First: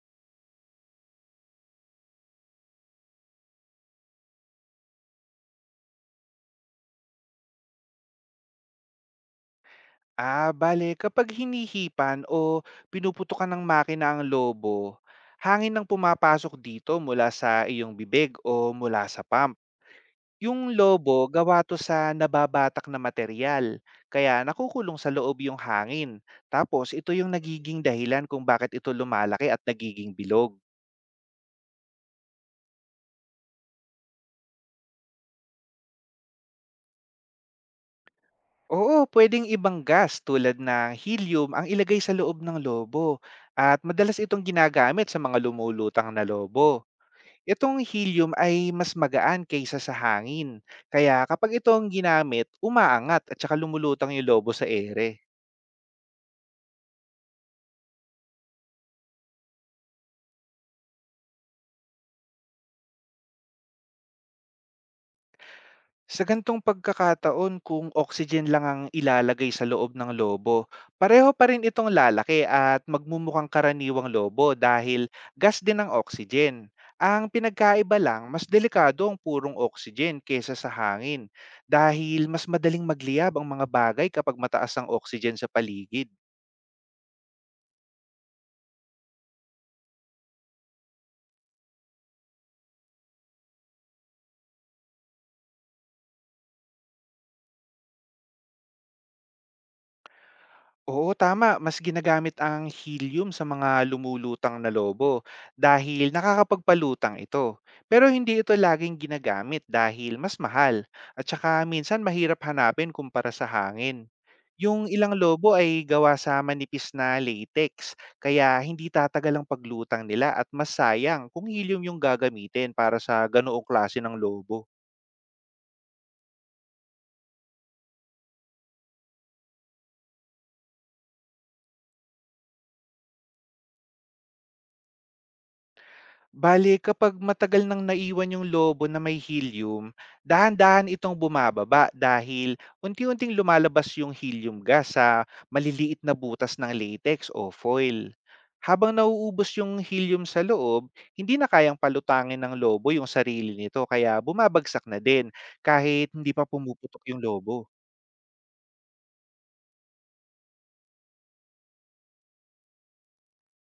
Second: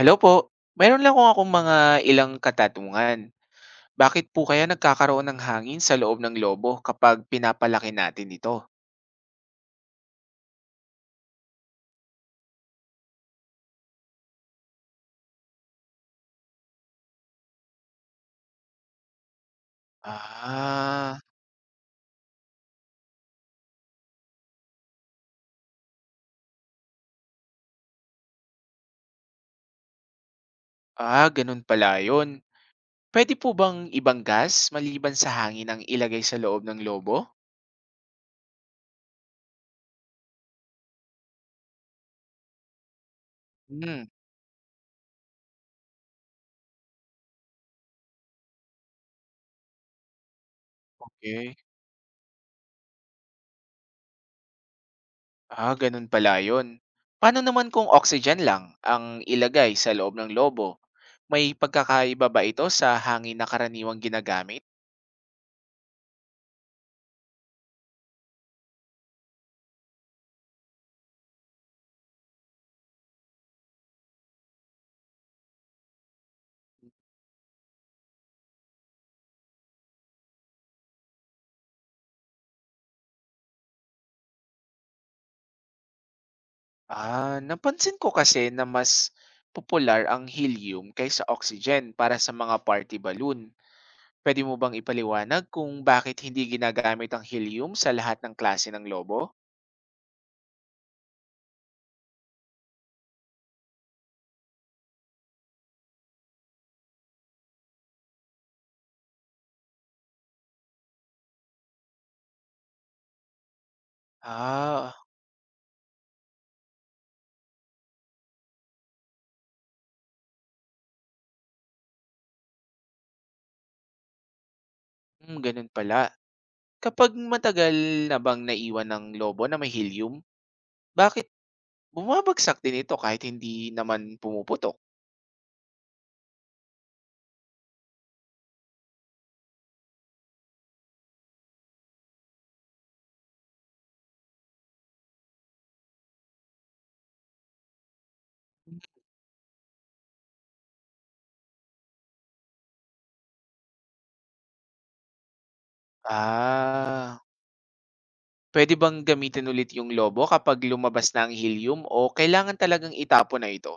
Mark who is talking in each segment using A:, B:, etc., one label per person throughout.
A: Hello po. Meron lang kung akong mga ilang katanungan. Bakit po kaya nagkakaroon ng hangin sa loob ng lobo kapag pinapalaki natin ito?
B: Bale kapag hinihipan o pinuputukan ng makina ang lobo, hangin ang pumapasok dito mula sa iyong bibig o mula sa pump. Yung
A: Ah,
B: lobo gawa to sa nababatak na material, kaya nakukulong sa loob yung hangin. Tapos ito yung nagiging dahilan kung bakit ito lumalaki at nagiging bilog.
A: Ganun pala yun. Pwede po bang ibang gas maliban sa hangin ang ilagay sa loob ng lobo?
B: Oo, pwedeng ibang gas tulad ng helium ang ilagay sa loob ng lobo at
A: Hmm,
B: madalas itong ginagamit sa mga lumulutang na lobo. Itong helium ay mas magaan kaysa sa hangin. Kaya
A: okay.
B: kapag itong ginamit, umaangat at saka lumulutang yung lobo sa ere.
A: Ah, ganun pala yun. Paano naman kung oxygen lang ang ilagay sa loob ng lobo? May pagkakaiba ba ito sa hangin na karaniwang ginagamit?
B: Sa gantong pagkakataon, kung oxygen lang ang ilalagay sa loob ng lobo, pareho pa rin itong lalaki at magmumukhang karaniwang lobo dahil gas din ang oxygen. Ang pinagkaiba lang, mas delikado ang purong oxygen kaysa sa hangin dahil mas madaling magliyab ang mga bagay kapag mataas ang oxygen sa paligid.
A: Ah, napansin ko kasi na mas popular ang helium kaysa oxygen para sa mga party balloon. Pwede mo bang ipaliwanag kung bakit hindi ginagamit ang helium sa lahat ng klase ng lobo?
B: Oo, tama. Mas ginagamit ang helium sa mga lumulutang na lobo dahil nakakapagpalutang ito. Pero hindi ito laging ginagamit dahil mas mahal at saka minsan mahirap hanapin kumpara sa hangin. Yung
A: Ah,
B: ilang lobo ay gawa sa manipis na latex, kaya hindi tatagal ang paglutang nila at mas sayang kung helium yung gagamitin para sa ganoong klase ng lobo.
A: mm, ganun pala. Kapag matagal na bang naiwan ng lobo na may helium, bakit bumabagsak din ito kahit hindi naman pumuputok?
B: Bale, kapag matagal nang naiwan yung lobo na may helium, dahan-dahan itong bumababa dahil unti-unting lumalabas yung helium gas sa maliliit na butas ng latex o foil. Habang nauubos yung helium sa loob, hindi na kayang palutangin ng lobo yung sarili nito, kaya bumabagsak na din kahit hindi pa pumuputok
A: Ah,
B: yung lobo.
A: pwede bang gamitin ulit yung lobo kapag lumabas na ang helium o kailangan talagang itapon na ito?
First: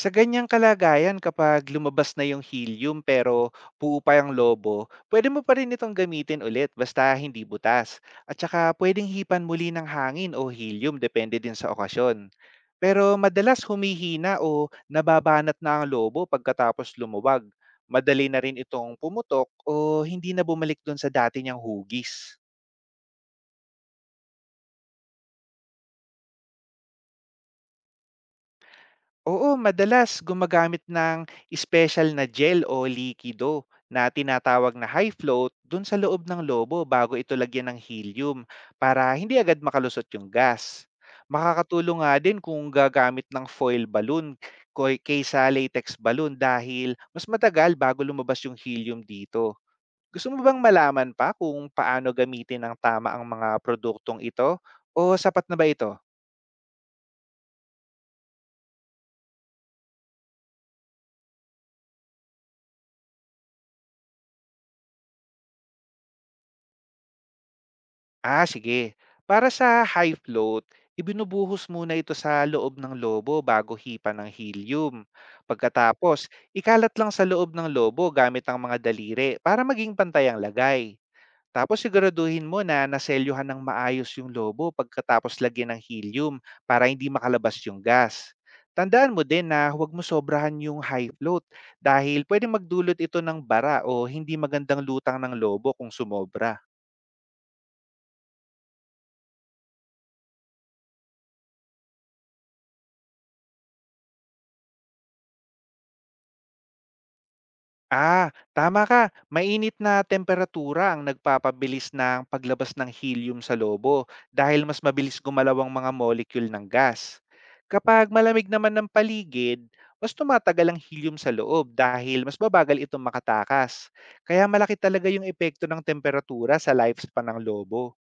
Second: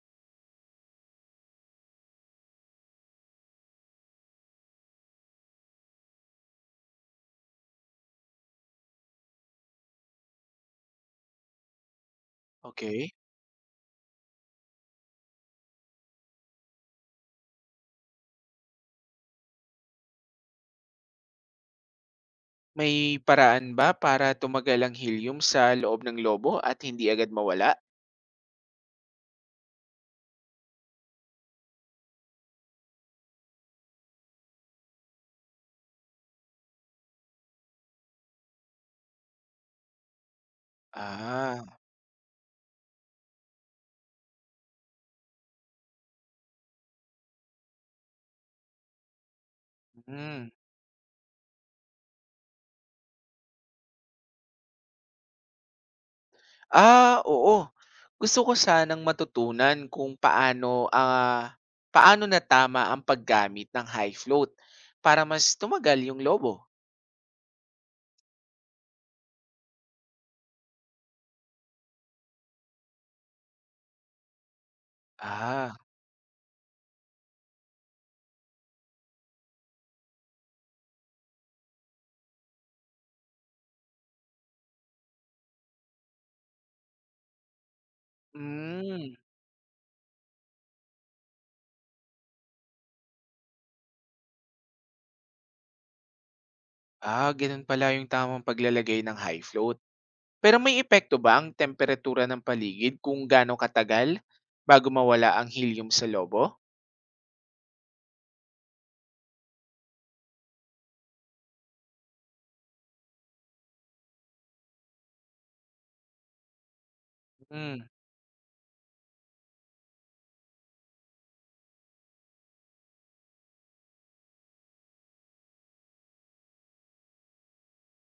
B: Sa ganyang kalagayan, kapag lumabas na yung helium pero buo pa yung lobo, pwede mo pa rin itong gamitin ulit basta hindi butas. At saka pwedeng hipan muli ng hangin o helium depende din sa okasyon.
A: Okay.
B: Pero madalas humihina o nababanat na ang lobo pagkatapos lumuwag. Madali na rin itong pumutok o hindi na bumalik dun sa dati niyang hugis.
A: May paraan ba para tumagal ang helium sa loob ng lobo at hindi agad mawala?
B: Oo, madalas gumagamit ng special na gel o likido na tinatawag na high float dun sa loob ng lobo bago ito lagyan ng helium para hindi agad makalusot yung gas.
A: Ah,
B: Makakatulong nga din kung gagamit ng foil balloon kaysa latex balloon dahil mas matagal bago lumabas yung helium dito. Gusto mo
A: hmm.
B: bang malaman pa kung paano gamitin ng tama ang mga produktong ito o sapat na ba ito?
A: Ah, oo. Gusto ko sanang matutunan kung paano paano na tama ang paggamit ng high float para mas tumagal yung lobo.
B: Sige. Para sa high float, ibinubuhos muna ito sa loob ng lobo bago hipa ng helium.
A: Ah,
B: Pagkatapos, ikalat lang sa loob ng lobo gamit ang mga daliri para maging pantay ang lagay. Tapos siguraduhin mo na naselyuhan ng maayos yung lobo pagkatapos lagyan ng helium para hindi makalabas yung gas. Tandaan
A: hmm.
B: mo din na huwag mo sobrahan yung high float dahil pwede magdulot ito ng bara o hindi magandang lutang ng lobo kung sumobra.
A: Ah, ganun pala yung tamang paglalagay ng high float. Pero may epekto ba ang temperatura ng paligid kung gaano katagal bago mawala ang helium sa lobo?
B: Ah, tama ka. Mainit na temperatura ang nagpapabilis ng paglabas ng helium sa lobo dahil mas mabilis gumalaw ang mga molecule ng gas.
A: Hmm.
B: Kapag malamig naman ng paligid, mas tumatagal ang helium sa loob dahil mas babagal itong makatakas. Kaya malaki talaga yung epekto ng temperatura sa lifespan ng lobo.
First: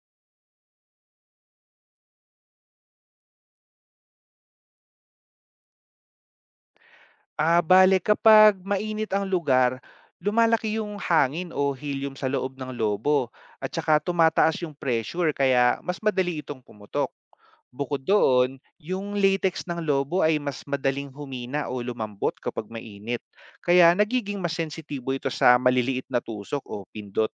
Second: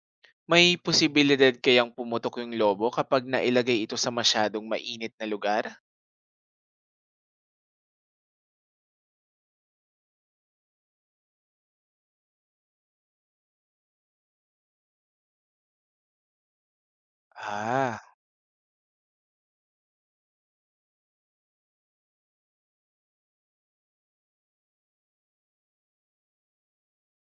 A: May posibilidad kayang pumutok yung lobo kapag nailagay ito sa masyadong mainit na lugar?
B: Bale kapag mainit ang lugar, lumalaki yung hangin o helium sa loob ng lobo at saka tumataas yung pressure, kaya mas madali itong pumutok.
A: Ah,
B: Bukod doon, yung latex ng lobo ay mas madaling humina o lumambot kapag mainit. Kaya nagiging mas sensitibo ito sa maliliit na tusok o pindot.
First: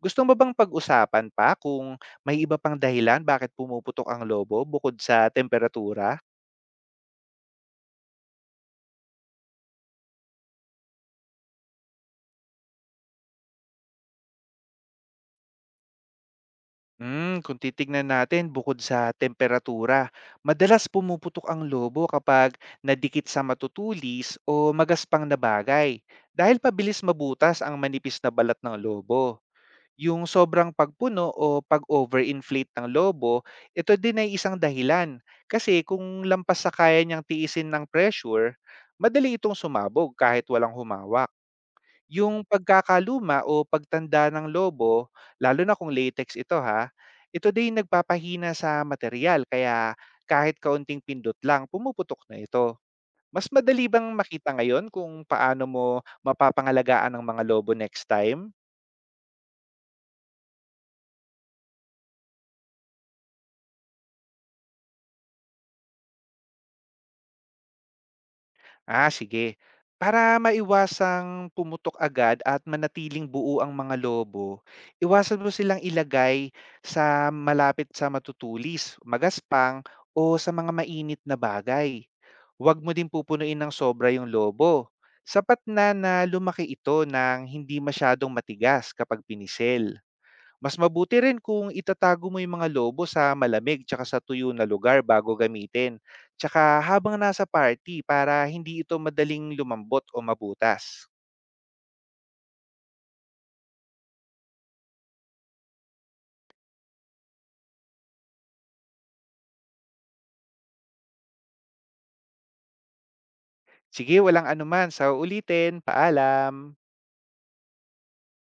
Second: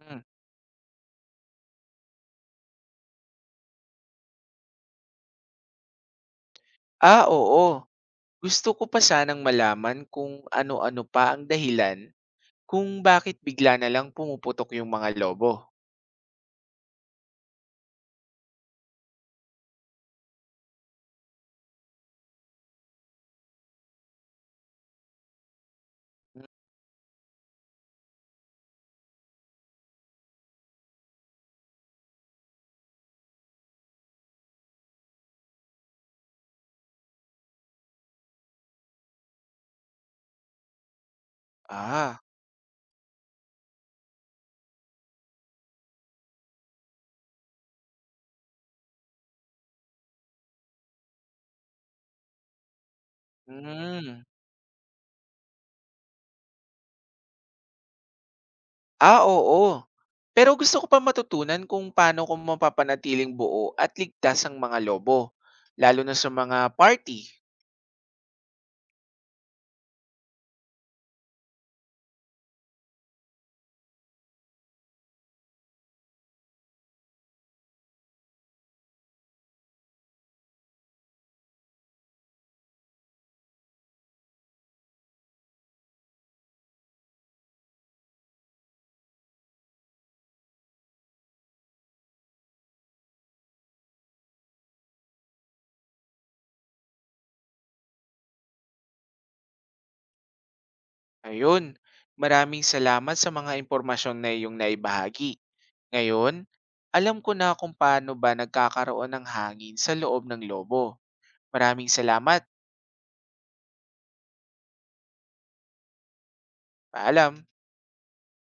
A: hmm.
B: mo bang pag-usapan pa kung may iba pang dahilan bakit pumuputok ang lobo bukod sa temperatura?
A: Ah, oo. Gusto ko pa sanang malaman kung ano-ano pa ang dahilan kung bakit bigla na lang pumuputok yung mga lobo.
B: Hmm, kung titignan natin bukod sa temperatura, madalas pumuputok ang lobo kapag nadikit sa matutulis o magaspang na bagay
A: Hmm.
B: dahil pabilis mabutas ang manipis na balat ng lobo. Yung sobrang pagpuno o pag-overinflate ng lobo, ito din ay isang dahilan, kasi kung lampas sa kaya niyang tiisin ng pressure, madali itong sumabog kahit walang humawak.
A: Ah,
B: Yung pagkakaluma o pagtanda ng lobo, lalo na kung latex ito ha, ito din nagpapahina sa material, kaya kahit kaunting pindot lang pumuputok na ito. Mas madali bang
A: hmm.
B: makita ngayon kung paano mo mapapangalagaan ang mga lobo next time?
A: Ah, oo. Pero gusto ko pa matutunan kung paano ko mapapanatiling buo at ligtas ang mga lobo, lalo na sa mga party.
B: Ah, sige. Para maiwasang pumutok agad at manatiling buo ang mga lobo, iwasan mo silang ilagay sa malapit sa matutulis, magaspang o sa mga mainit na bagay. Huwag mo din pupunuin ng sobra yung lobo. Sapat na na lumaki ito ng hindi masyadong matigas kapag pinisel. Mas mabuti rin kung itatago mo yung mga lobo sa malamig tsaka sa tuyo na lugar bago gamitin. Tsaka habang nasa party para hindi ito madaling lumambot o mabutas.
A: Ayun, maraming salamat sa mga impormasyon na iyong naibahagi. Ngayon, alam ko na kung paano ba nagkakaroon ng hangin sa loob ng lobo. Maraming salamat.
B: Sige, walang anuman. Sa ulitin, paalam.
A: Paalam.